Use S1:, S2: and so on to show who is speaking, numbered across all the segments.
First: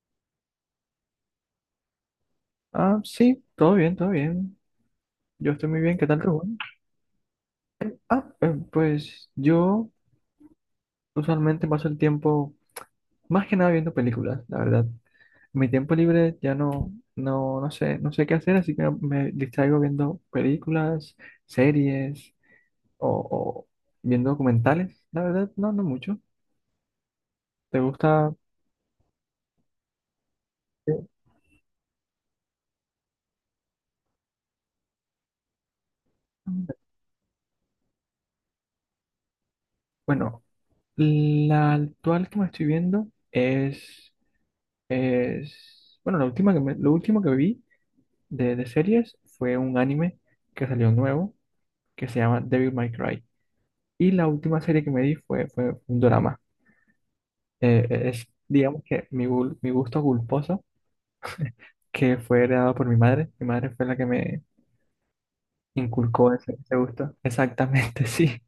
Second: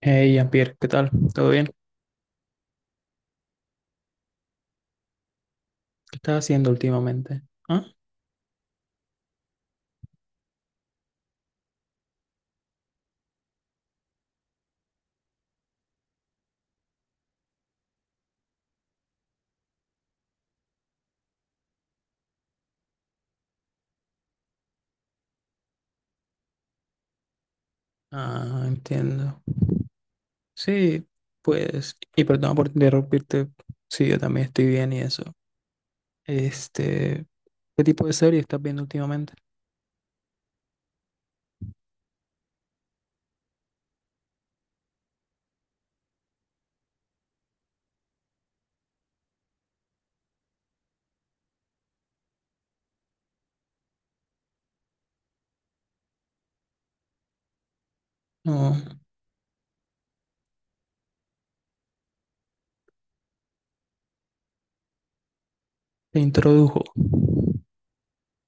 S1: Hey, Jean-Pierre, ¿qué tal? ¿Todo bien? ¿Qué
S2: Ah, sí, todo bien, todo bien. Yo estoy muy bien, ¿qué tal tú,
S1: estás
S2: Juan?
S1: haciendo últimamente? ¿Ah?
S2: Pues yo usualmente paso el tiempo más que nada viendo películas, la verdad. Mi tiempo libre ya no sé, no sé qué hacer, así que me distraigo viendo películas, series o viendo documentales. La verdad, no, no mucho. ¿Te gusta?
S1: Ah, entiendo.
S2: eh,
S1: Sí, pues, y perdón por interrumpirte, sí, yo también estoy bien y eso. Este, ¿Qué tipo de serie estás viendo últimamente?
S2: Bueno, la actual que me estoy viendo, bueno, la última que lo último que vi. De series fue un anime que salió nuevo que se llama Devil May Cry. Y la última serie que me di fue un drama. Es,
S1: No,
S2: digamos que mi gusto culposo, que fue heredado por mi madre. Mi madre fue la que me
S1: te
S2: inculcó ese
S1: introdujo.
S2: gusto. Exactamente, sí.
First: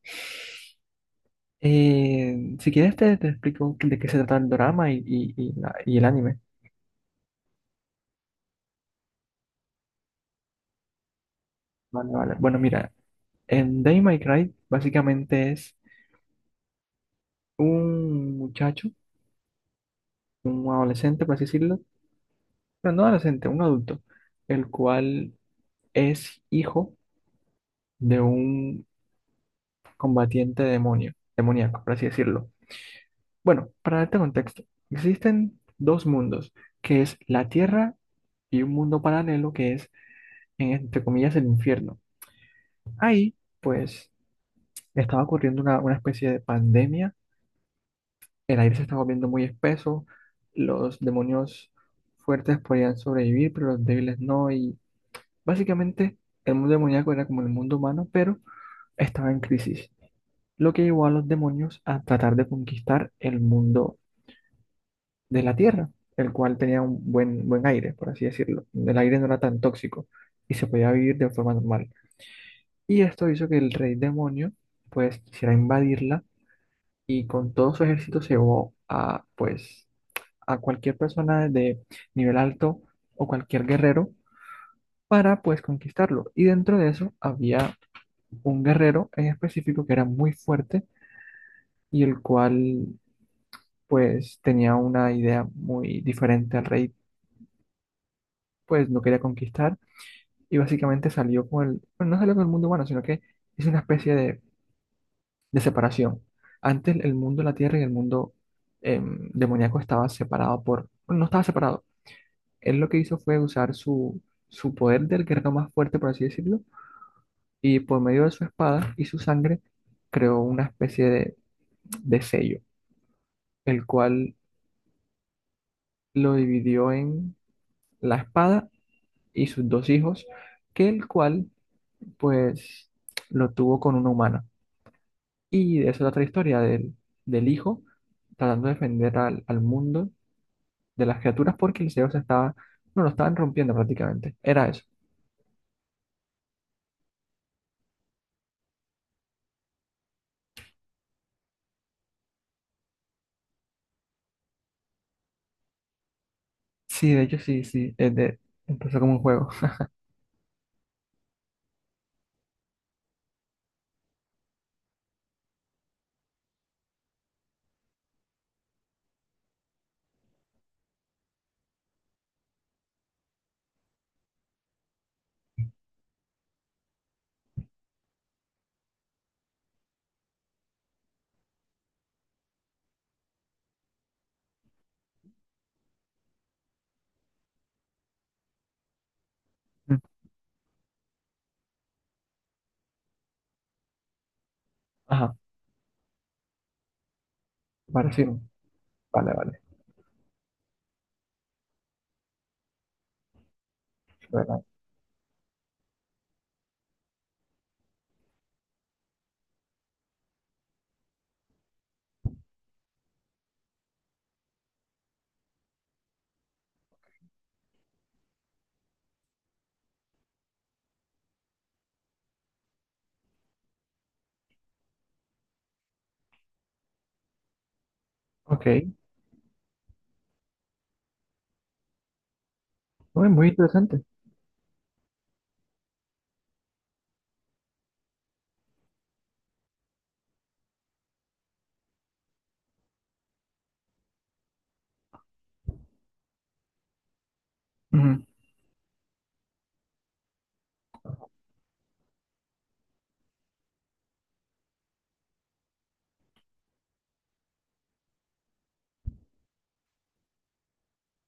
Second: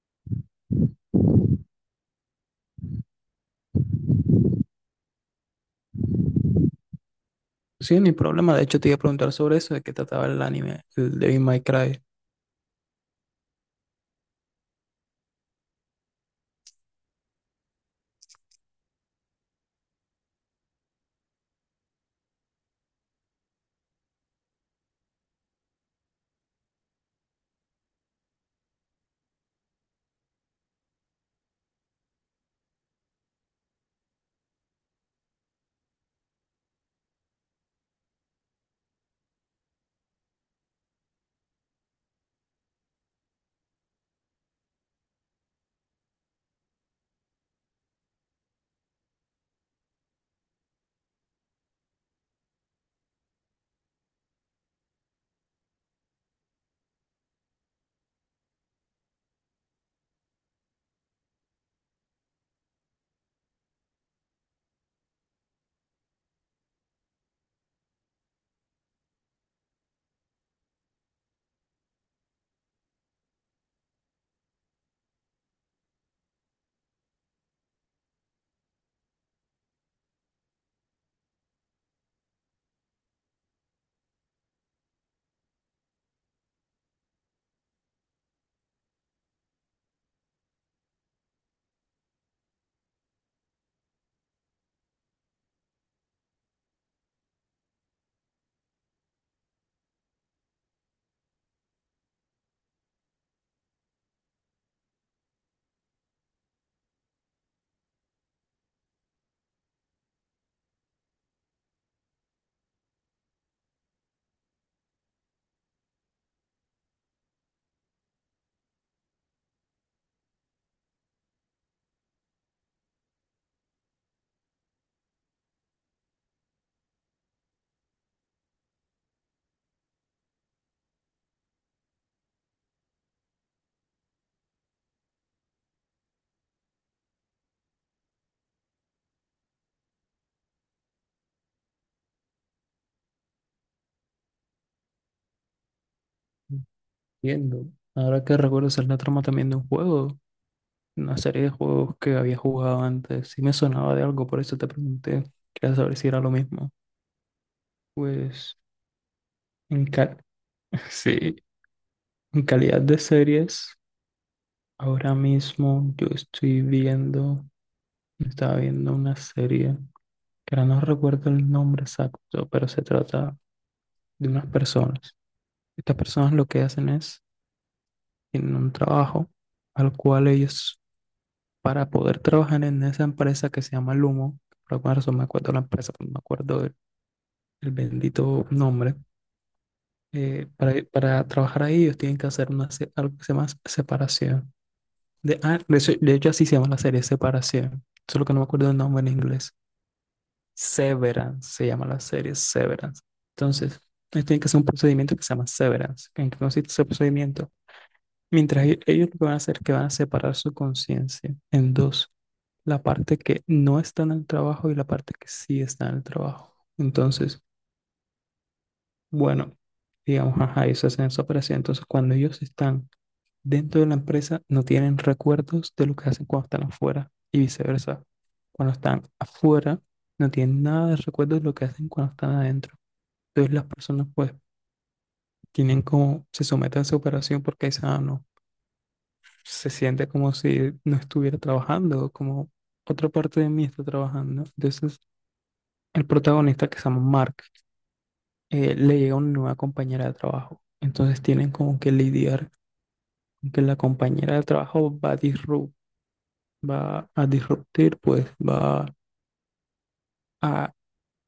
S2: Si quieres te explico de qué se trata el drama y el anime.
S1: Sí, ni problema. De hecho, te iba a preguntar sobre eso, de qué trataba el anime, el Devil May Cry.
S2: Vale, vale. Bueno, mira, en Devil May Cry básicamente es un muchacho, un adolescente, por así decirlo, pero no adolescente, un adulto, el cual es hijo de un combatiente demonio, demoníaco, por así decirlo. Bueno, para darte contexto, existen dos mundos, que es la Tierra y un mundo paralelo que es, entre comillas, el infierno. Ahí, pues, estaba ocurriendo una especie de pandemia, el aire se estaba volviendo muy espeso, los demonios fuertes podían sobrevivir, pero los débiles no, y básicamente el mundo demoníaco era como el mundo humano, pero estaba en crisis, lo que llevó a los demonios a tratar de conquistar el mundo de la Tierra, el cual tenía un buen, buen aire, por así decirlo. El aire no era tan tóxico y se podía vivir de forma normal. Y esto hizo que el rey demonio pues quisiera invadirla y con todo su ejército se llevó a pues a cualquier persona de nivel alto o cualquier guerrero para pues conquistarlo. Y dentro de eso había un guerrero en específico que era muy fuerte y el cual pues tenía una idea muy diferente al rey, pues no quería conquistar y básicamente salió con el, bueno, no salió con el mundo humano, sino que es una especie de separación. Antes el mundo de la tierra y el mundo demoníaco estaba separado por, bueno, no estaba separado. Él lo que hizo fue usar su poder del guerrero más fuerte, por así decirlo, y por medio de su espada y su sangre creó una especie de sello, el cual lo dividió en la espada y sus dos hijos, que el cual pues lo tuvo con una humana. Y de eso es otra historia del hijo tratando de defender al mundo de las criaturas porque el cielo se estaba, no, lo estaban rompiendo prácticamente. Era eso.
S1: Entiendo. Ahora que recuerdo, esa es la trama también de un juego, una serie de juegos que había jugado antes. Sí me sonaba de algo, por eso te pregunté. Quería saber si era lo mismo.
S2: Sí, de hecho sí, sí,
S1: Pues,
S2: empezó como un juego.
S1: en ca- sí, en calidad de series, ahora mismo yo estoy viendo, estaba viendo una serie, que ahora no recuerdo el nombre exacto, pero se trata de unas personas. Estas personas lo que hacen es tienen un trabajo al cual ellos, para poder trabajar en esa empresa que se llama Lumo, por alguna razón me acuerdo de la empresa, no me acuerdo el bendito nombre,
S2: Mm.
S1: para trabajar ahí ellos tienen que hacer una, algo que se llama separación.
S2: Ajá,
S1: De hecho así se llama la serie, separación, solo que no
S2: pareció.
S1: me acuerdo el nombre en
S2: Vale,
S1: inglés.
S2: vale.
S1: Severance se llama la serie, Severance. Entonces, ellos tienen que hacer
S2: Bueno,
S1: un procedimiento que se llama Severance. ¿En qué consiste ese procedimiento? Ellos lo que van a hacer es que van a separar su conciencia en dos: la parte que no está en el trabajo y la parte que sí está en el trabajo. Entonces, bueno, digamos, ajá, ellos hacen esa operación. Entonces, cuando ellos están dentro de la empresa, no tienen recuerdos de lo que hacen cuando están afuera y viceversa.
S2: ok,
S1: Cuando están afuera, no tienen nada de recuerdos de lo que hacen cuando están adentro.
S2: muy, muy
S1: Entonces, las
S2: interesante.
S1: personas, pues, tienen como, se someten a esa operación porque dicen, ah, no, se siente como si no estuviera trabajando, como otra parte de mí está trabajando. Entonces, el protagonista que se llama Mark,
S2: Ujú.
S1: le llega una nueva compañera de trabajo. Entonces tienen como que lidiar con que la compañera de trabajo va a disruptir, pues va a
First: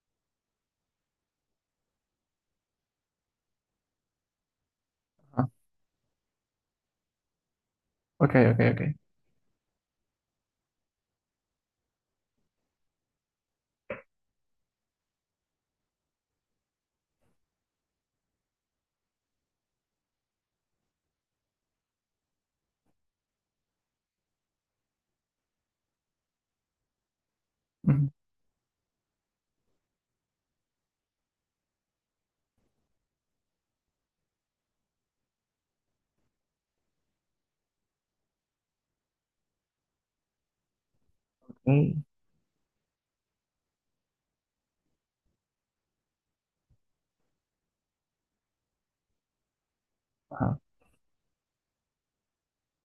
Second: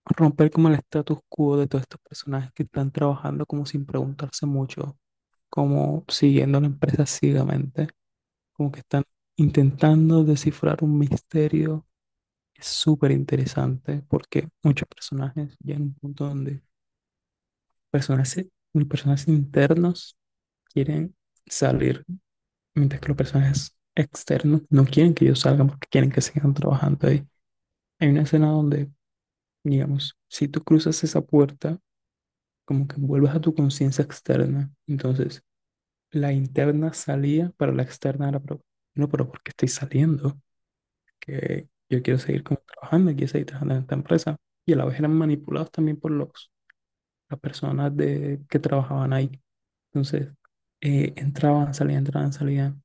S1: romper como el status quo de todos estos personajes que están trabajando como sin preguntarse mucho,
S2: Ajá.
S1: como siguiendo la empresa ciegamente,
S2: Ok, ok,
S1: como
S2: ok.
S1: que están intentando descifrar un misterio. Es súper interesante porque muchos personajes llegan a un punto donde personajes, personajes internos quieren salir, mientras que los personajes externos no quieren que ellos salgan porque quieren que sigan trabajando ahí. Hay
S2: Ujú.
S1: una escena donde, digamos, si tú cruzas esa puerta, como que vuelves a tu conciencia externa. Entonces, la interna salía, pero la externa era, pero, no, pero ¿por qué estoy saliendo? Que
S2: Ok,
S1: yo quiero seguir como trabajando, quiero seguir trabajando en esta empresa. Y a la vez eran manipulados también por las personas de, que trabajaban ahí. Entonces,
S2: ajá.
S1: entraban, salían, entraban, salían,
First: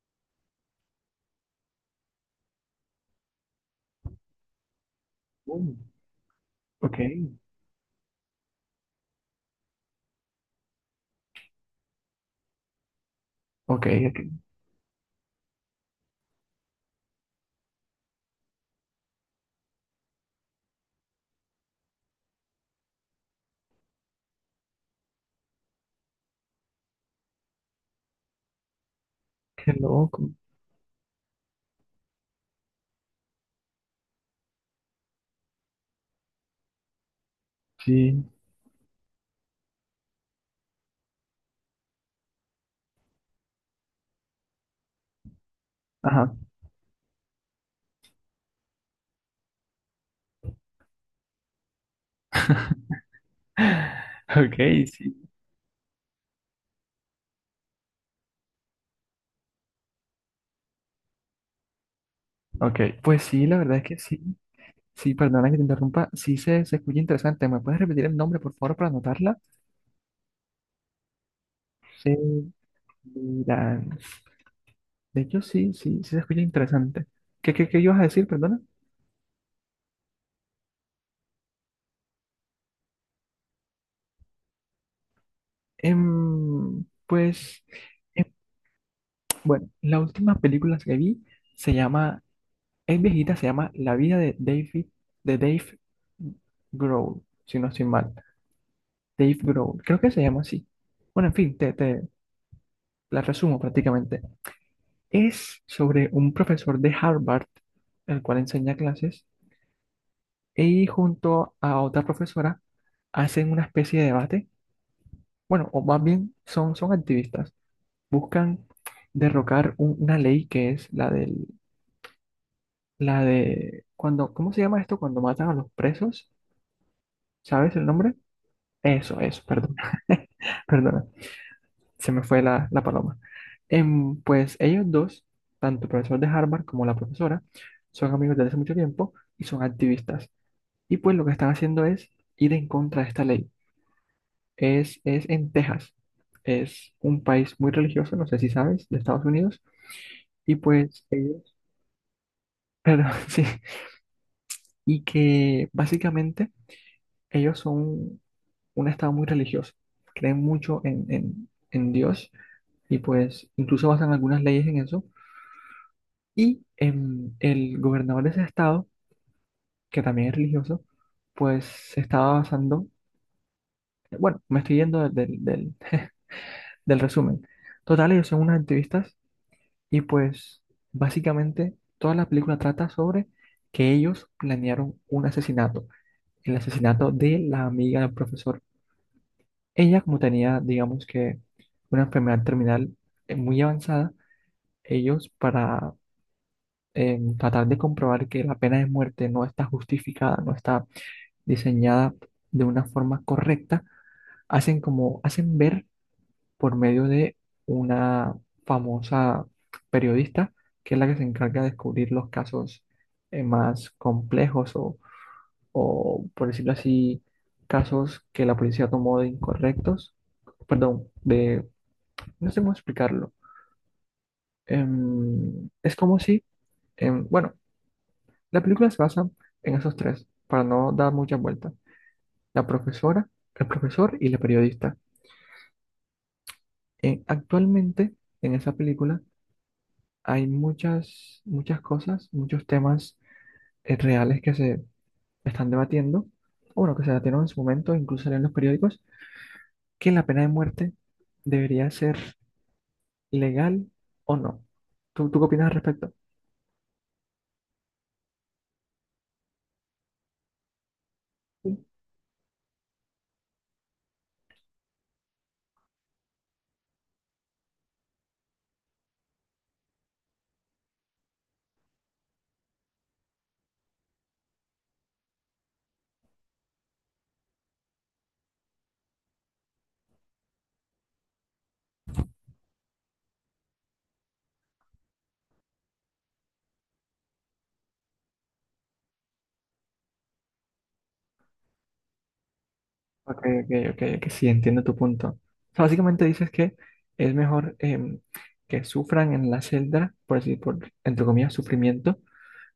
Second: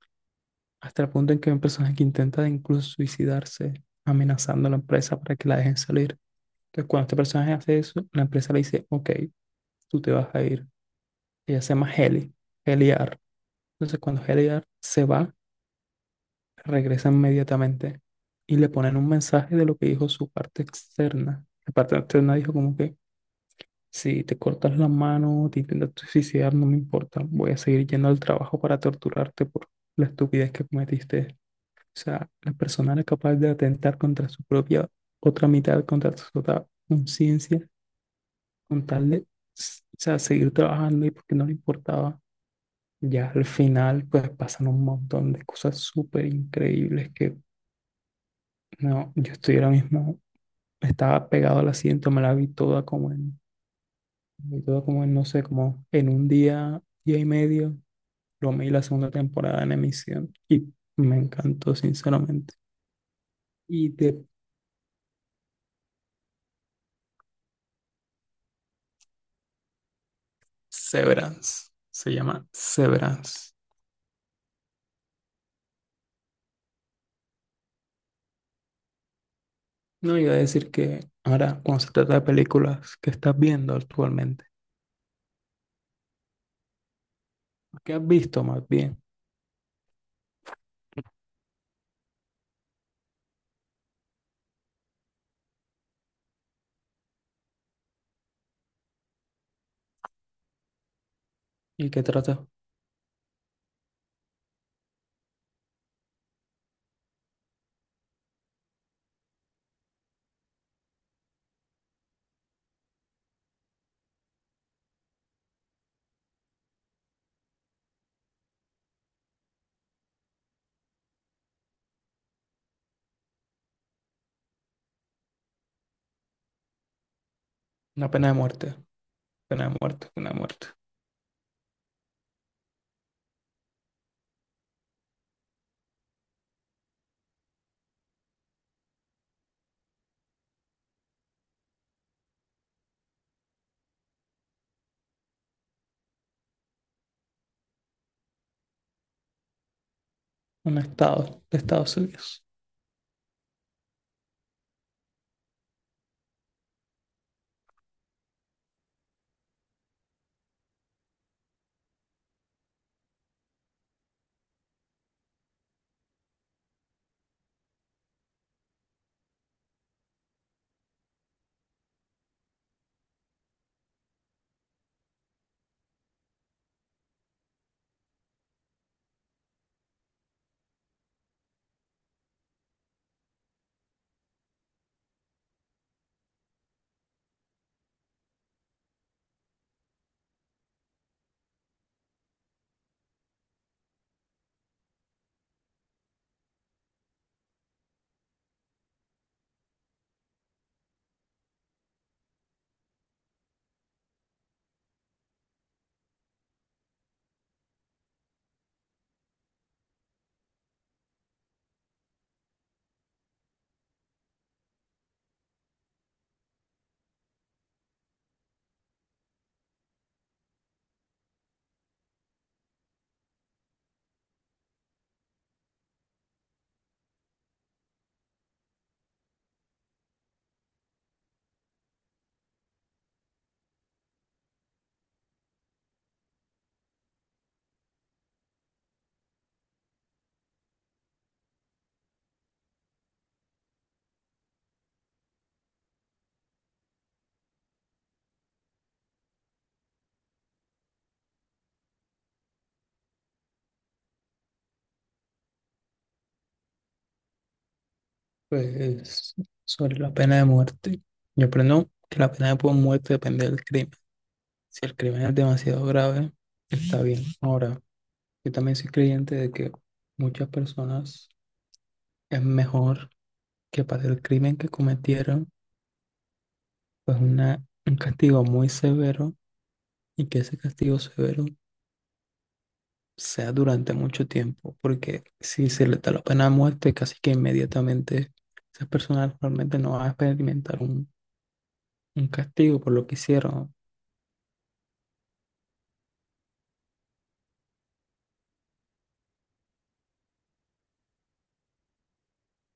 S1: hasta el punto en que hay un personaje que intenta de incluso suicidarse amenazando a la empresa para que la
S2: Uh,
S1: dejen salir. Entonces,
S2: ok,
S1: cuando este personaje hace eso, la empresa le dice, ok, tú te vas a ir. Ella se llama Heli, Heliar.
S2: ok,
S1: Entonces,
S2: ok.
S1: cuando Heliar se va, regresa inmediatamente y le ponen un mensaje de lo que dijo su parte externa. La parte externa dijo como que, si te cortas la mano, te intentas suicidar, no me importa, voy a seguir yendo al trabajo para torturarte por
S2: Qué
S1: la
S2: loco.
S1: estupidez que cometiste. O sea, la persona era capaz de atentar contra su propia otra mitad, contra su otra conciencia,
S2: Sí.
S1: con tal de, o sea, seguir trabajando y porque no le importaba. Ya al final, pues pasan un montón de cosas súper
S2: Ajá.
S1: increíbles que, no, yo estoy ahora mismo, estaba pegado al asiento, me la vi toda como en,
S2: Ok,
S1: me vi toda como en,
S2: sí.
S1: no sé, como en un día, día y medio, lo vi la segunda temporada en emisión y me encantó, sinceramente.
S2: Ok, pues sí, la verdad es
S1: Y
S2: que sí.
S1: de
S2: Sí, perdona que te interrumpa. Sí, se escucha interesante. ¿Me puedes repetir el nombre, por favor, para anotarla?
S1: Severance. Se llama
S2: Severance.
S1: Severance.
S2: De hecho, sí, sí, sí se escucha interesante. ¿Qué, qué, qué ibas a decir, perdona?
S1: No iba a decir que ahora, cuando se trata de películas que estás viendo actualmente,
S2: Em, pues,
S1: que has
S2: em,
S1: visto más bien,
S2: bueno, la última película que vi se llama, es viejita, se llama La vida de David, de Dave Grohl, si no estoy mal. Dave Grohl, creo que se llama así. Bueno, en fin, te,
S1: y que
S2: te
S1: trata
S2: la resumo prácticamente. Es sobre un profesor de Harvard, el cual enseña clases, y junto a otra profesora hacen una especie de debate. Bueno, o más bien son activistas. Buscan derrocar una ley que es la del, la de cuando, ¿cómo se llama esto? Cuando matan a los presos, ¿sabes el
S1: una
S2: nombre?
S1: pena de muerte,
S2: Eso,
S1: pena
S2: perdón.
S1: de muerte, pena de muerte,
S2: Perdona. Se me fue la, la paloma. Em, pues ellos dos, tanto el profesor de Harvard como la profesora, son amigos desde hace mucho tiempo y son activistas. Y pues lo que están haciendo es ir en contra de esta ley. Es en Texas. Es un país muy religioso, no sé si sabes, de Estados Unidos. Y
S1: un
S2: pues
S1: estado
S2: ellos,
S1: de Estados Unidos.
S2: perdón, sí, y que básicamente ellos son un estado muy religioso. Creen mucho en Dios y pues incluso basan algunas leyes en eso. Y el gobernador de ese estado, que también es religioso, pues se estaba basando, bueno, me estoy yendo del resumen. Total, ellos son unos activistas y pues básicamente toda la película trata sobre que ellos planearon un asesinato, el asesinato de la amiga del profesor. Ella, como tenía, digamos que, una enfermedad terminal muy avanzada, ellos para tratar de comprobar que la pena de muerte no está justificada, no está diseñada de una forma correcta, hacen como, hacen ver por medio de una famosa periodista, que es la que se encarga de descubrir los casos más complejos o, por decirlo así, casos que la policía tomó de incorrectos, perdón, de, no sé cómo explicarlo. Em, es como si, em, bueno, la película se basa en esos tres, para no dar muchas vueltas. La profesora, el profesor y la periodista. Actualmente, en esa película, hay muchas, muchas cosas, muchos temas reales que se están debatiendo, o bueno, que se debatieron en su momento, incluso en los periódicos, que la pena de muerte debería ser legal o no. ¿Tú, tú qué opinas al respecto?
S1: Pues sobre la pena de muerte, yo aprendo que la pena de muerte depende del crimen. Si el crimen es demasiado grave, está bien. Ahora, yo también soy creyente de que muchas personas es mejor que para el crimen que cometieron pues una, un castigo muy severo y que ese castigo severo sea durante mucho tiempo, porque si se le da la pena de muerte, casi que inmediatamente esas personas realmente no van a experimentar un castigo por lo que
S2: Ok, ok,
S1: hicieron.
S2: ok, que sí, entiendo tu punto. O sea, básicamente dices que es mejor que sufran en la celda, por decir, por, entre comillas, sufrimiento,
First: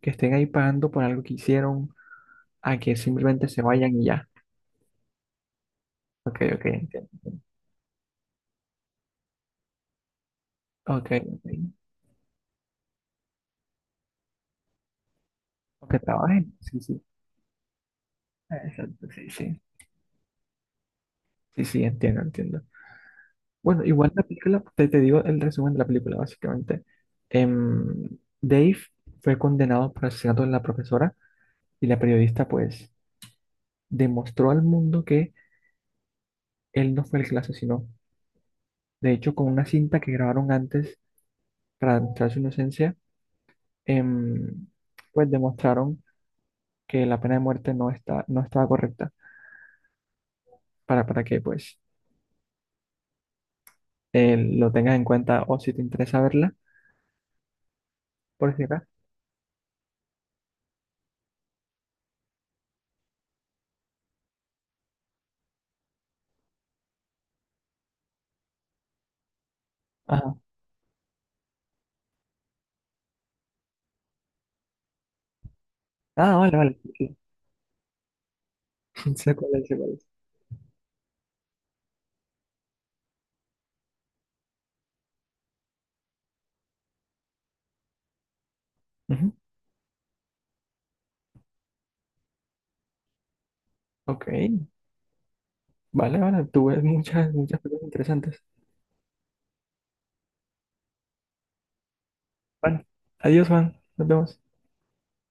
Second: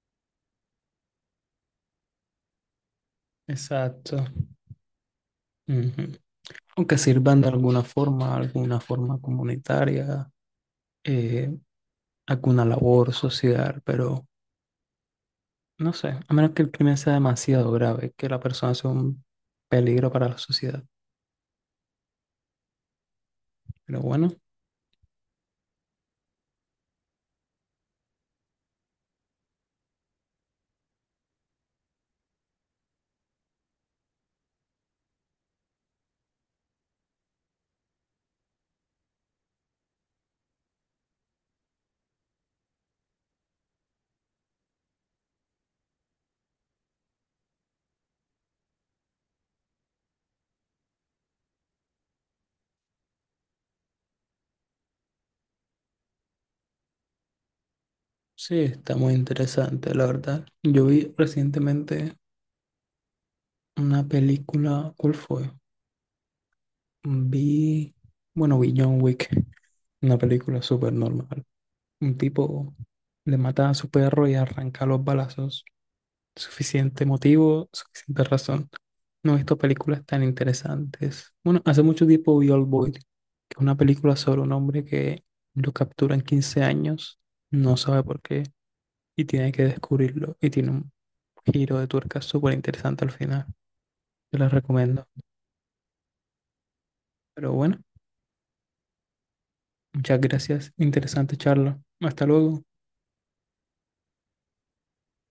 S2: que estén ahí pagando por algo que hicieron, a que simplemente se vayan y
S1: Exacto.
S2: ya.
S1: Ujú.
S2: Ok, ok,
S1: O que
S2: entiendo,
S1: sirvan
S2: entiendo.
S1: de alguna forma comunitaria,
S2: Ok, ok.
S1: eh, alguna labor social, pero no
S2: Aunque
S1: sé, a menos
S2: trabajen.
S1: que el
S2: Sí,
S1: crimen
S2: sí.
S1: sea demasiado grave, que la persona sea
S2: Exacto,
S1: un
S2: sí, sí.
S1: peligro para la sociedad.
S2: Sí, sí, entiendo, entiendo. Bueno,
S1: Pero
S2: igual la
S1: bueno.
S2: película, te digo el resumen de la película, básicamente. Em, Dave fue condenado por el asesinato de la profesora y la periodista, pues, demostró al mundo que él no fue el que la asesinó. De hecho, con una cinta que grabaron antes para demostrar su inocencia, em, pues demostraron que la pena de muerte no está, no estaba correcta para que, pues, lo tengas en cuenta o si te interesa verla, por
S1: Sí,
S2: si acaso.
S1: está muy interesante, la verdad. Yo vi recientemente una película, ¿cuál fue? Vi, bueno, vi John Wick, una
S2: Ajá.
S1: película súper normal. Un tipo le mata a su perro y arranca los balazos.
S2: Ah, vale, vale.
S1: Suficiente
S2: Sí,
S1: motivo, suficiente razón.
S2: sí.
S1: No
S2: Sé
S1: he
S2: cuál
S1: visto
S2: es, sé cuál es.
S1: películas tan interesantes. Bueno, hace mucho tiempo vi Old Boy, que es una película sobre un hombre que lo capturan 15 años, no sabe por qué, y
S2: Ujú.
S1: tiene que descubrirlo, y tiene un giro de tuerca súper interesante al final.
S2: Ok,
S1: Te las recomiendo.
S2: vale, vale. Tú ves muchas,
S1: Pero
S2: muchas cosas
S1: bueno,
S2: interesantes.
S1: muchas gracias. Interesante charla. Hasta luego.
S2: Vale. Adiós, Juan. Nos vemos.